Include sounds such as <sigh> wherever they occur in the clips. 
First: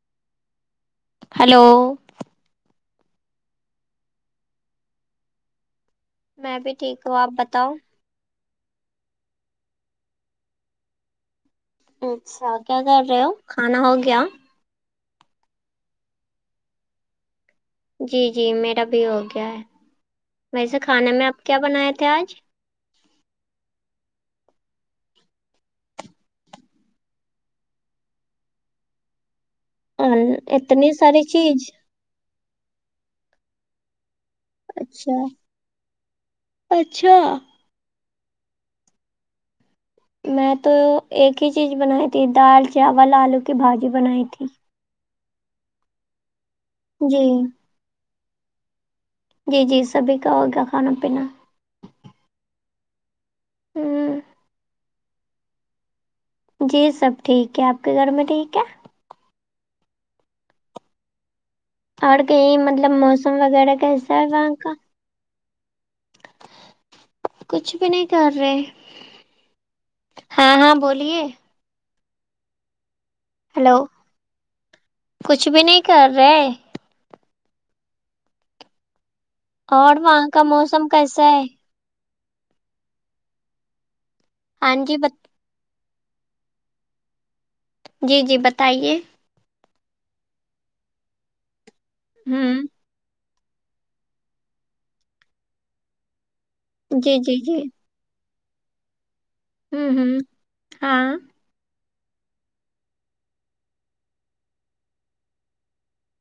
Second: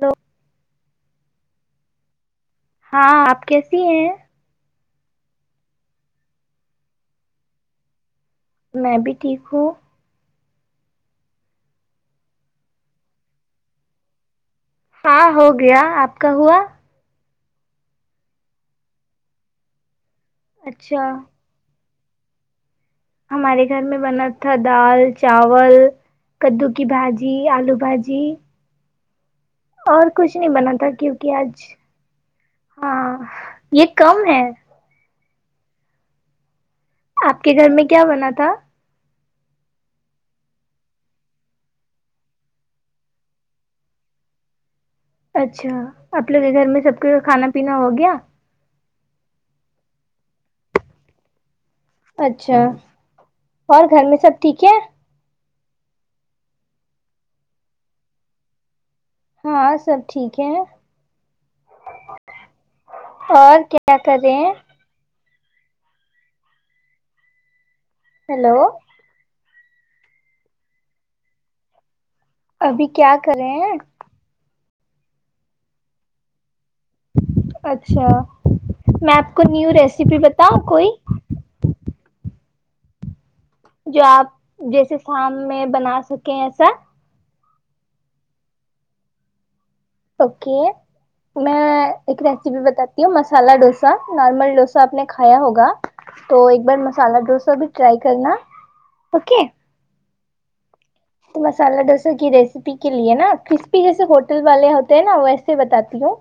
تو ہلو ہاں آپ کیسی ہیں میں بھی ٹھیک ہوں آپ بتاؤ میں بھی ٹھیک ہوں اچھا کیا کر رہے ہو کھانا ہو گیا ہاں ہو گیا آپ کا ہوا جی جی میرا بھی ہو گیا ہے ویسے اچھا کھانے میں آپ کیا بنائے تھے آج ہمارے گھر میں بنا تھا دال چاول کدو کی بھاجی آلو بھاجی اور کچھ نہیں بنا تھا اتنی ساری کیوںکہ آج چیز ہاں یہ کم ہے اچھا اچھا آپ کے گھر میں کیا بنا تھا میں تو ایک ہی چیز بنائی تھی دال چاول آلو کی بھاجی بنائی تھی اچھا آپ لوگ کے گھر میں سب کا جی کھانا پینا ہو گیا جی جی سبھی کا ہوگا کھانا پینا اچھا اور گھر ہ میں سب ٹھیک ہے جی سب ٹھیک ہے آپ کے گھر میں ٹھیک ہے ہاں سب ٹھیک ہے اور کہیں مطلب موسم اور وغیرہ کیا کر کیسا ہے رہے وہاں ہیں کا کچھ بھی نہیں کر ہیلو رہے ہاں ہاں بولیے ابھی کیا کرے ہیں ہلو کچھ بھی نہیں کر رہے اچھا میں آپ کو نیو ریسیپی بتاؤں کوئی چ <inaudible> جو آپ ہاں جی جیسے بت... شام میں بنا سکیں ایسا جی جی بتائیے اوکے میں ایک ہوں ریسیپی بتاتی ہوں مست سالا ڈوسا نارمل ڈوسا آپ نے کھایا ہوگا تو ایک جی مسالا جی ڈوسا جی بھی ٹرائی کرنا اوکے ہوں ہوں ہاں تو مسالہ ڈوسا کی ریسیپی کے لیے نا کرسپی جیسے ہوٹل والے ہوتے ہیں نا ویسے بتاتی ہوں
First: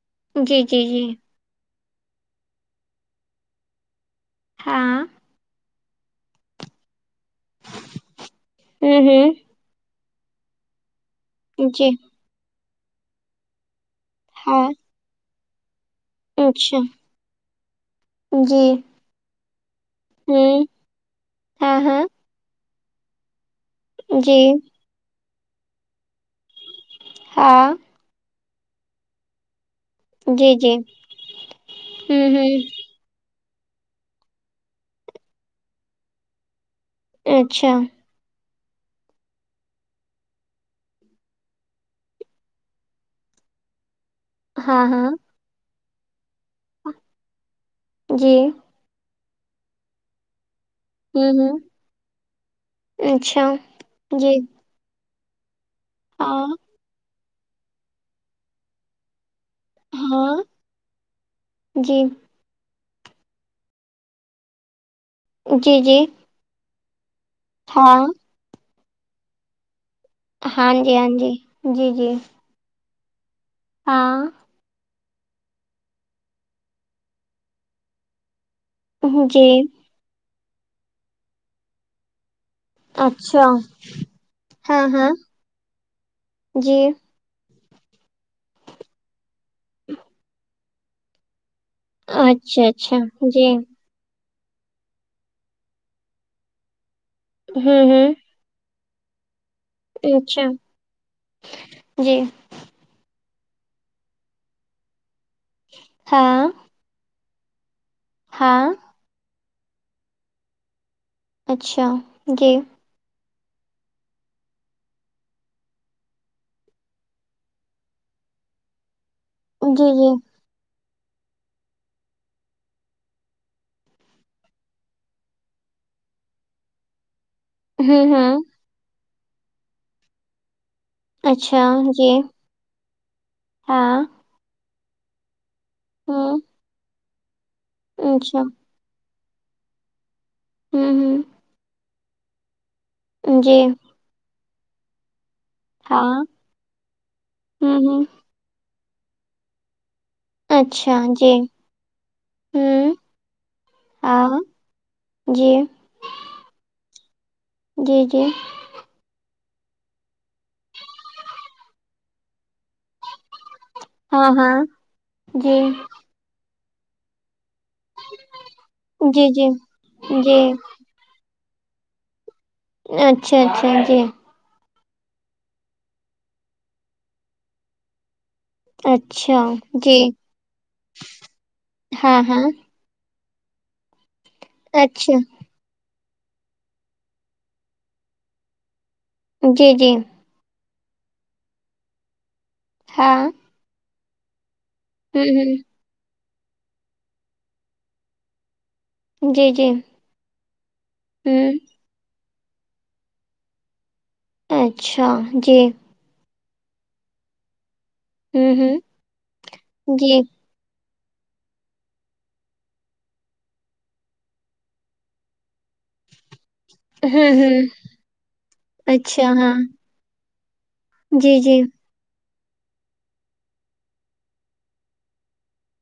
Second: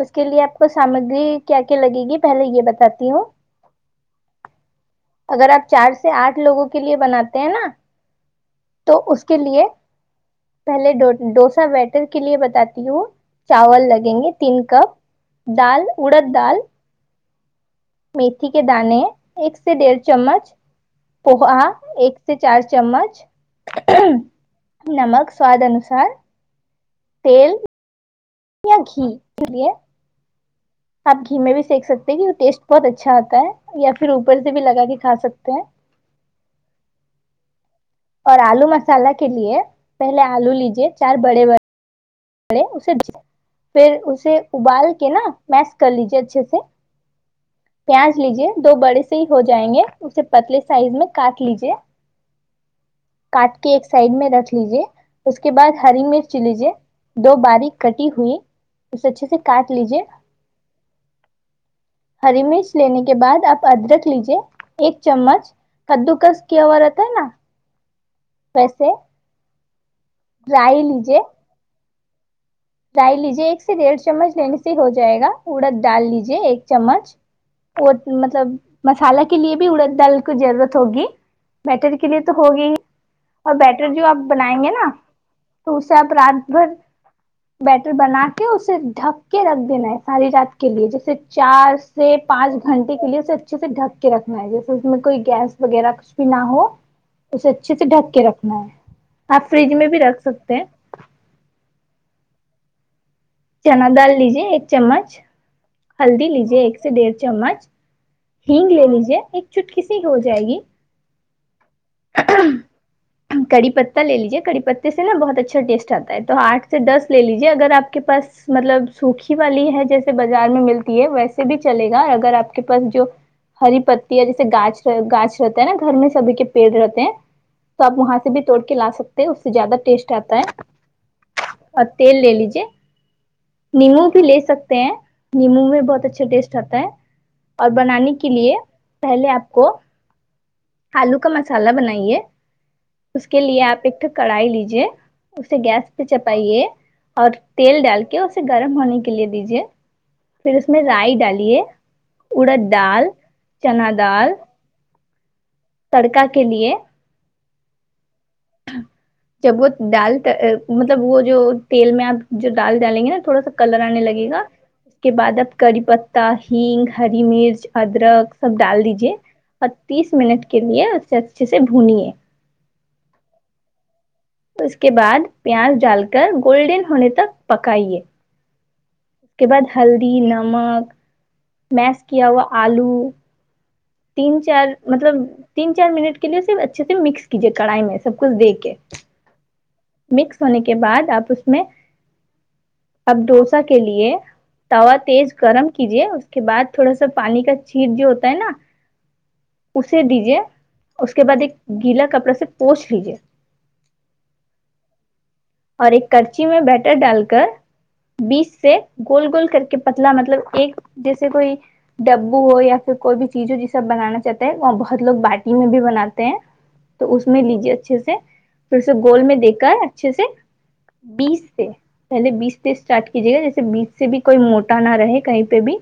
اس کے لیے آپ جی کو جی جی سامگری کیا کیا لگے گی پہلے یہ بتاتی ہوں ہاں اگر آپ چار سے آٹھ لوگوں کے لیے بناتے ہیں نا تو ہوں اس کے ہوں لیے پہلے ڈوسا جی بیٹر کے لیے بتاتی ہوں چاول لگیں گے تین ہاں کپ دال اڑد دال اچھا میتھی کے جی دانے ایک سے ڈیڑھ چمچ ہوں پوہا ہاں ہاں ایک چار چمچ جی نمک سواد انوسار تیل ہاں یا گھی کے لیے جی جی آپ گھی میں بھی سینک سکتے ہیں کہ ہوں ہوں ٹیسٹ بہت اچھا آتا ہے یا پھر اوپر سے بھی لگا کےکھا سکتے ہیں اچھا اور آلو مسالہ کے لیے پہلے آلو لیجے چار بڑے بڑے ے اسے پھر اسے ہاں ابال کے ہاں نا میس کر لیجے اچھے سے پیاز جی لیجے دو بڑے سے ہی ہو جائیں گے اسے پتلے سائز میں ہوں کاٹ ہوں لیجیے اچھا کاٹ کے ایک سائڈ میں جی رکھ لیجیے اس کے بعد ہری مرچ ہاں لیجیے دو بارک کٹی ہوئی اسے اچھے سے کاٹ لیجیے ہاں جی ہری مرچ لینے کے بعد آپ ادرک لیجیے ایک چمچ جی جی کدو کس کیا ہوا رہتا ہے نا ہاں ویسے ہاں رائی جی ہاں جی جی جی ڈائی لیجیے ایک سے ڈیھ ہاں چمچ لےنے ہو جائے گا اڑد ڈال لیجے ایک چمچ وہ مطلب مسالہ کے جی لیے بھی اڑد دال کو ضرورت ہوگی بیٹر کے لیے تو ہوگی اچھا اور بیٹر جو آپ بنائیں گے ہاں نا ہاں تو اس سے آپ رات بھر جی بیٹر بنا کے اسے ڈھک کے رکھ دینا ہے ساری رات کے لیے جیسے چار سے پانچ اچھا اچھا گھنٹے کے لیے اسے جی اچھے سے ڈھک کے رکھنا ہے جیسے اس میں کوئی گیس وغیرہ کچھ بھی نہ ہو اسے اچھے سے ہوں ڈھک ہوں کے رکھنا ہے آپ فریج میں بھی رکھ اچھا سکتے ہیں جی چنا دال لیجے ایک چمچ ہلدی ہاں لیجے ایک سے ڈیڑھ چمچ ہگ ہاں لے لیجے ایک چٹکیسیی ہو جائے گی اچھا جی کڑی پتہ لے لیجیے کڑی پتے سے نا بہت اچھا ٹیسٹ آتا ہے تو آٹھ سے دس لے لیجیے اگر آپ کے پاس مطلب سوکھی والی ہے جی جی جیسے با ہزار میں ملتی ہے ویسے بھی چلے گا اگر آپ کے پاس جو ہری پتی جیسے گاچ گاچ رہتا ہے نا گھر میں سبھی کے پیڑ رہتا تو آپ ہوں وہاں سے بھی ہوں توڑ کے لا سکتے ہیں اس سے زیادہ ٹیسٹ آتا ہے اچھا اور جی تیل لے لیجیے ہاں نیمبو بھی لے سکتے نیمو میں بہت اچھا ہوں ٹیسٹ آتا ہے اور بنانے کے اچھا لیے پہلے آپ کو ہوں آلو ہوں کا مسالہ بنائیے اس کے جی لیے آپ ایک کڑھائی لیجیے اسے گیس پہ ہاں چٹائے اور ہوں تیل ہوں ڈال کے اسے گرم ہونے کے لیے دیجیے پھر اس میں اچھا رائی جی ڈالیے اڑد ہوں ڈال چنا دال ہاں جی تڑکا کے لیے جی جی جب وہ ڈال مطلب وہ جو تیل میں آپ جو ڈال ڈالیں گے نا تھوڑا سا کلر آنے ہاں لگے گا ہاں اس کے بعد اب جی کری پتا ہگ ہری مرچ ادرک سب ڈال دیجے جی جی اور تیس جی منٹ کے لیے اسے اچھے سے بھنیے اچھا اچھا جی اس کے بعد پیاز ڈال کر گولڈن ہونے تک پکائیے اس اچھا کے بعد جی ہلدی نمک میس ہاں کیا ہاں ہوا آلو تین چار اچھا مطلب تین چار منٹ کے لیے صرف اچھے سے مکس کیجیے کڑھائی میں سب کچھ دے کے جی جی مکس ہونے کے بعد آپ اس میں ہاں آپ ڈوسا کے لیے توا ہوں تیز گرم ہوں کیجے اس کے بعد تھوڑا سا پانی کا چھیٹ جو ہوتا ہے نا جی جی سے دیجیے اس کے بعد ہوں ایک گیلا کپڑا سے پوچھ لیجیے اچھا جی اور ایک کرچی میں بیٹر ڈال کر بیس ہوں سے ہوں گول گول کر کے پتلا جی مطلب ایک جیسے کوئی ڈبو ہو یا پھر کوئی بھی چیز ہو جس سے سب بنانا چاہتا ہے وہاں بہت لوگ باٹھی میں بھی بناتے ہیں تو اس ہوں میں ہوں لیجے اچھے سے پھر اسے گول اچھا میں ہاں دیک کر اچھے سے جی بیچ جی پے پہلے بیچ سے اسٹارٹ کیجیے گا جیسے بیچ سے بھی کوئی موٹا نہ رہے کہیں پہ بھی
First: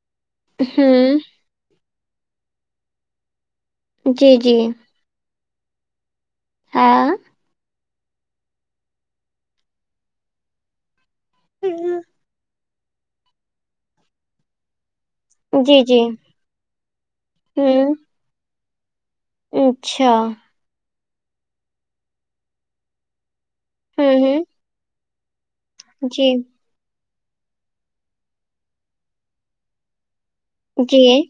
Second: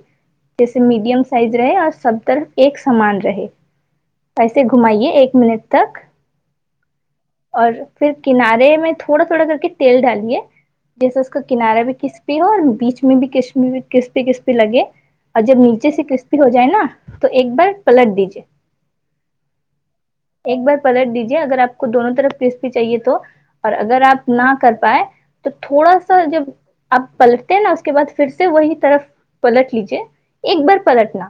جیسے ہوں میڈیم سائز رہے اور سب طرف ایک سامان رہے جی جی ویسے گھمائیے ایک منٹ تک ہاں اور پھر کنارے میں تھوڑا تھوڑا کر کے تیل ڈالیے جیسے اس کا کنارہ بھی کسپی ہو اور بیچ میں بھی کسپی پی کسپی لگے اور جب جی نیچے جی سے کرسپی ہو جائے نا تو ایک بار ہوں پلٹ دیجے اچھا ایک بار پلٹ دیجیے اگر آپ کو دونوں طرف کرسپی چاہیے تو اور اگر ہوں آپ ہوں نہ کر پائے تو تھوڑا سا جی جب آپ پلٹتے ہیں نا اس کے بعد پھر سے وہی طرف پلٹ لیجیے ایک بار جی پلٹنا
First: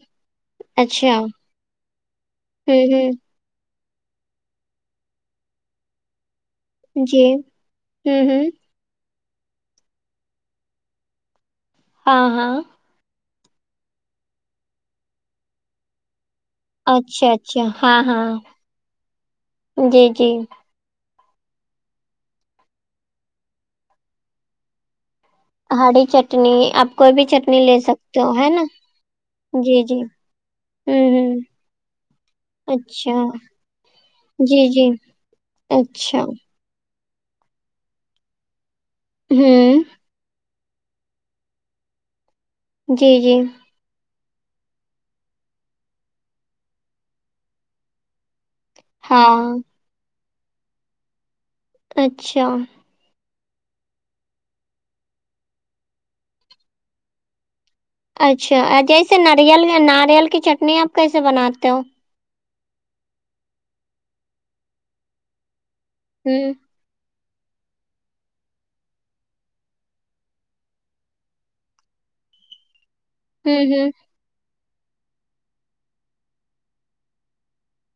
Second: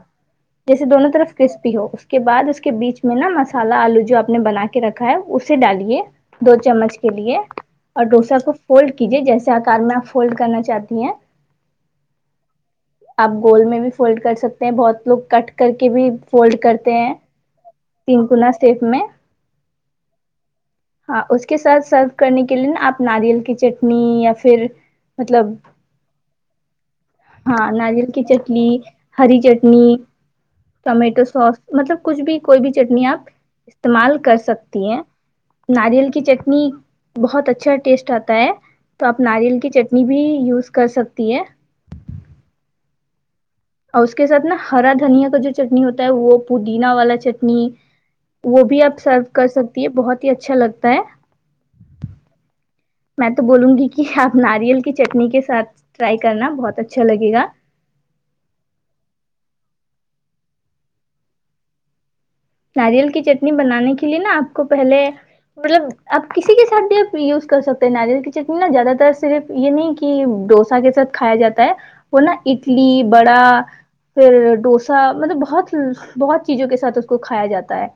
جیسے دونوں اچھا ہوں طرف کرسپی ہو اس کے بعد اس کے بیچ ہوں میں نا مسالا آلو جو آپ نے بنا کے رکھا ہے اسے ڈالیے دو چمچ کے جی لیے اور ہوں ڈوسا ہوں کو فولڈ کیجیے جیسے آکار میں آپ فولڈ کرنا چاہتی ہیں ہاں ہاں آپ گول میں بھی فولڈ کر سکتے ہیں بہت لوگ کٹ کر کے بھی فولڈ کرتے ہیں اچھا اچھا ہاں ہاں تنکنا اسٹیٹ میں جی جی ہاں اس کے ساتھ سرف کرنے کے لیے نا آپ ناریل کی چٹنی یا پھر مطلب ہری چٹنی آپ کوئی بھی چٹنی ہاں لے ناریل سکتے کی ہو ہے نا چٹنی جی جی ہوں ٹومیٹو ہوں سوس مطلب کچھ بھی کوئی بھی چٹنی اچھا آپ استعمال کر جی سکتی جی ہیں ناریل اچھا کی چٹنی بہت اچھا ٹیسٹ آتا ہے تو آپ ناریل کی ہوں چٹنی بھی یوز کر سکتی ہے جی جی اور اس کے ساتھ نا ہرا دھنیا کا جو چٹنی ہوتا ہے وہ پودینہ والا چٹنی وہ بھی آپ سرف کر ہاں سکتی ہے بہت ہی اچھا لگتا ہے اچھا میں تو بولوں گی کہ آپ ناریل کی چٹنی کے ساتھ ٹرائی کرنا بہت اچھا لگے گا اچھا جیسے ناریل ناریل کی چٹنی آپ کیسے بناتے ہو ناریل کی چٹنی بنانے کے لیے نا آپ کو پہلے مطلب آپ ہوں کسی کے ساتھ ب یوز کر سکتے ہیں ناریل کی چٹنی نا زیادہ تر صرف یہ نہیں کی ڈوسا کے ساتھ کھایا جاتا ہے وہ نا اٹلی بڑا ہوں ہوں پھر ڈوسا مطلب بہت بہت چیزوں کے ساتھ اس کو کھایا جاتا ہے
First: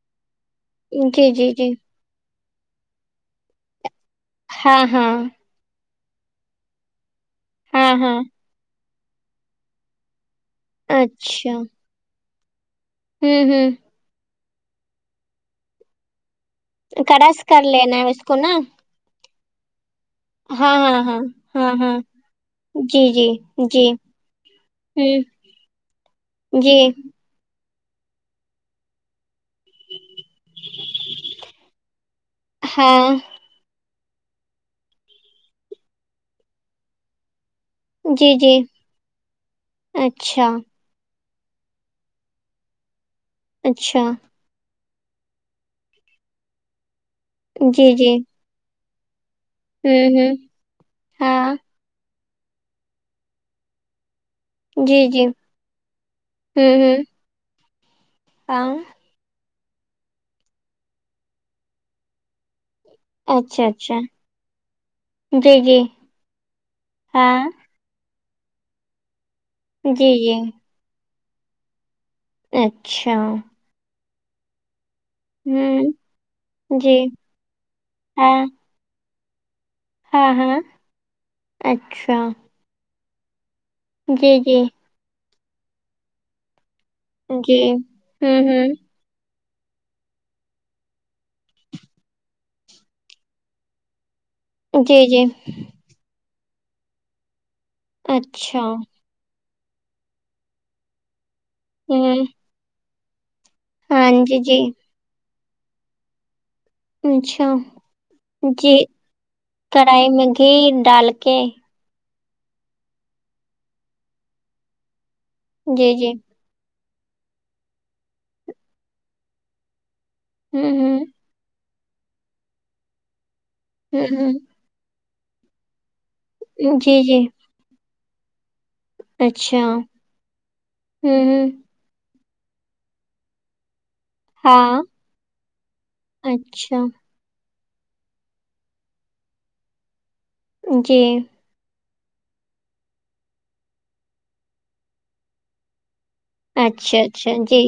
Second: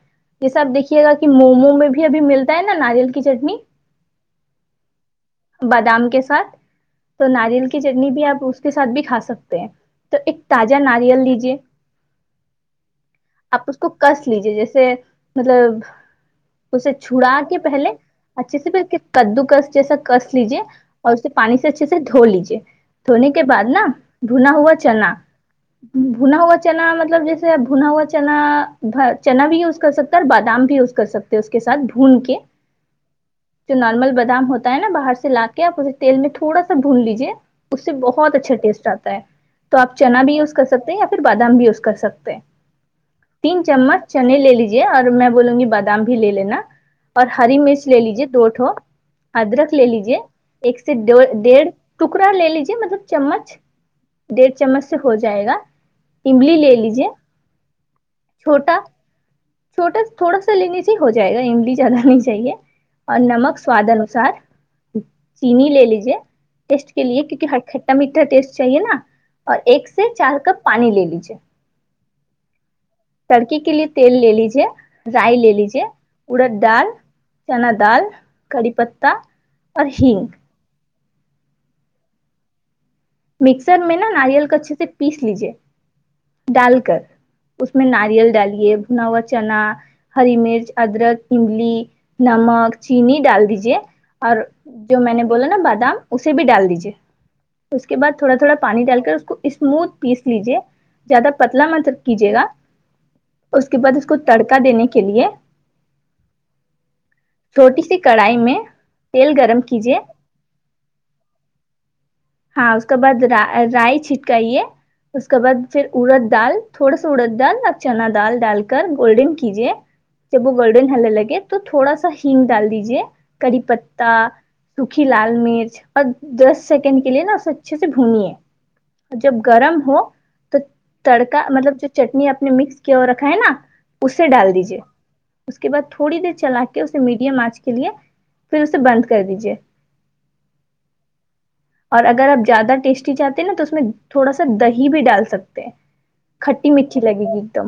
جیسا آپ دیکھیے گا کہ جی جی جی مومو میں بھی ابھی ملتا ہے نا ناریل کی چٹنی ہاں ہاں بادام کے ساتھ تو ناریل کی ہاں چٹنی ہاں بھی آپ اس کے ساتھ بھی کھا سکتے ہیں تو ایک تازہ ناریل لیجے ہم ہم کس لیجے جیسے مطلب اسے چھڑا کرس کے کر پہلے لینا ہے اس کو نا اچھے سے پھر کدوکس جیسا کس لیجیے ہاں ہاں اور ہاں اسے پانی سے ہاں اچھے ہاں سے دھو لیجے جی جی دھونے کے بعد نا جی بھونا ہوا چنا ہوں بھونا ہوا جی چنا مطلب جیسے سے بھونا ہوا چنا چنا بھی یوز کر سکتا ہے اور بادام بھی یوز کر سکتے ہیں اس کے ساتھ بھون کے ہاں جو نارمل بادام ہوتا ہے نا باہر سے لا کے آپ تیل میں تھوڑا سا بھون لیجیے اس سے جی بہت اچھا جی ٹیسٹ آتا ہے تو آپ چنا بھی اچھا یوز کر سکتے ہیں یا پھر بادام بھی یوز کر سکتے ہیں تین اچھا چمچ چنے لے لیجے اور میں بولوں گی بادام بھی لے لینا اور ہری مرچ جی لے جی لیجے دوٹھو ادرک لے ہوں لیجے ہوں ایک سے ڈے ہاں ڈیھ ٹکڑا لے لیجیے مطلب چمچ ڈیڑھ چمچ سے جی ہو جی جائے گا املی لے ہوں ہوں لیجے ہاں چھوٹا چھوٹا تھوڑا سا لیج ہی ہو جائے گا املی زیادہ نہیں چاہیے اور نمک اچھا سواد اچھا انوسار جی چینی جی لے لیجے ٹیسٹ کے لیے ہاں کیونکہ ہ میٹھا ٹیسٹ چاہیے نا اور ایک جی سے جی چار کپ پانی لے لیجیے اچھا تڑکے کے لیے تیل لے لیجیے رائی لے لیجے ہوں اڑد ڈال جی چنا دال ہاں کری پتا اور ہینگ ہاں ہاں اچھا مکسر میں نا جی ناریل کا جی اچھے سے پیس لیجیے ڈال کر جی اس میں ناریل ہوں ڈالیے ہوں بھنا ہوا چنا ہری مرچ ادرک املی نمک چینی ڈال دیجیے اور جو جی میں نے جی بولا نا بادام اسے بھی ڈال دیجیے اس کے بع تھوڑا تھوڑا اچھا پانی ڈال کر اس کو اسموتھ پیس لیجے زیادہ پتلا مت ہوں کیجیے گا اس کے بعد اس ہاں کو جی تڑکا جی دینے کے لیے اچھا چھوٹی سی کڑھائی میں تیل گرم کیجے کھیر ڈال کے ہاں اس کے بعد رائی چھٹکائیے اس کے بعد پھر جی جی اڑد دال تھوڑا سا اڑد ڈال اور چنا دال ڈال کر گولڈن کیجیے جب وہ ہوں گولڈن ہوں ہونے لگے تو تھوڑا سا ہگ ڈال دیجے کری پتا ہوں سوکھی لال مرچ دس ہوں جی سیکنڈ کے جی لیے نا اچھے سے بھنی ہے جب اچھا گرم ہوں ہو تو تڑکا ہوں مطلب جو چٹنی اپ نے مکس کی اور رکھا ہے نا اسے ڈال دیجے ہاں اس کے بعد تھوڑی دیر چلا کے اچھا اسے میٹ کے لیے پھر اسے بند کر دیجیے <unintelligible> جی اور اگر آپ زیادہ ٹیسٹی چاہتے ہیں نا تو اس میں تھوڑا سا دہی بھی ڈال سکتے ہیں کھٹی میٹھی اچھا لگے اچھا گی ایک جی دم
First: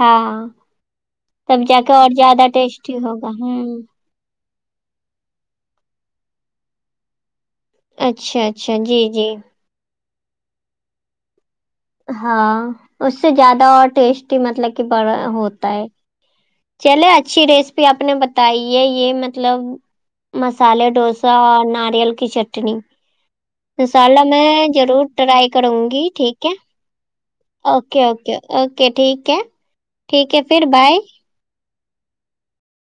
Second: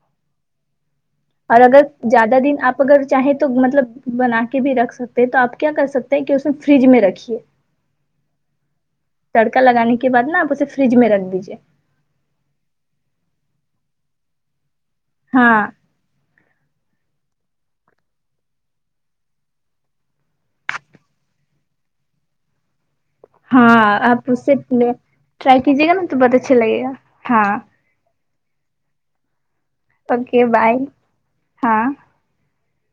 ہاں اور تب جا اگر کے زیادہ دن آپ ٹیسٹی اگر ہوگا چاہیں تو ہوں مطلب بنا کے بھی رکھ سکتے تو آپ کیا کر سکتے ہیں کہ اس میں فریج میں رکھیے اچھا اچھا جی جی ا لگان کے بع نا آپ اسے فریج میں رکھ دیجیے ہاں اس سے زیادہ اور ٹیسٹی مطلب کہ بڑا ہاں ہوتا ہے چلے اچھی ریسپی آپ نے بتائی ہے یہ مطلب مسالے ڈوسا اور ناریل کی چٹنی ہاں انشاء اللہ آپ اس سے میں ضرور ٹرائی کروں کیجیے گا نا گی تو بہت ٹھیک ہے اچھا لگے گا ہاں اوکے اوکےکے اوکے ٹھیک ہے ٹھیک اوکے ہے پھر بائے ہاں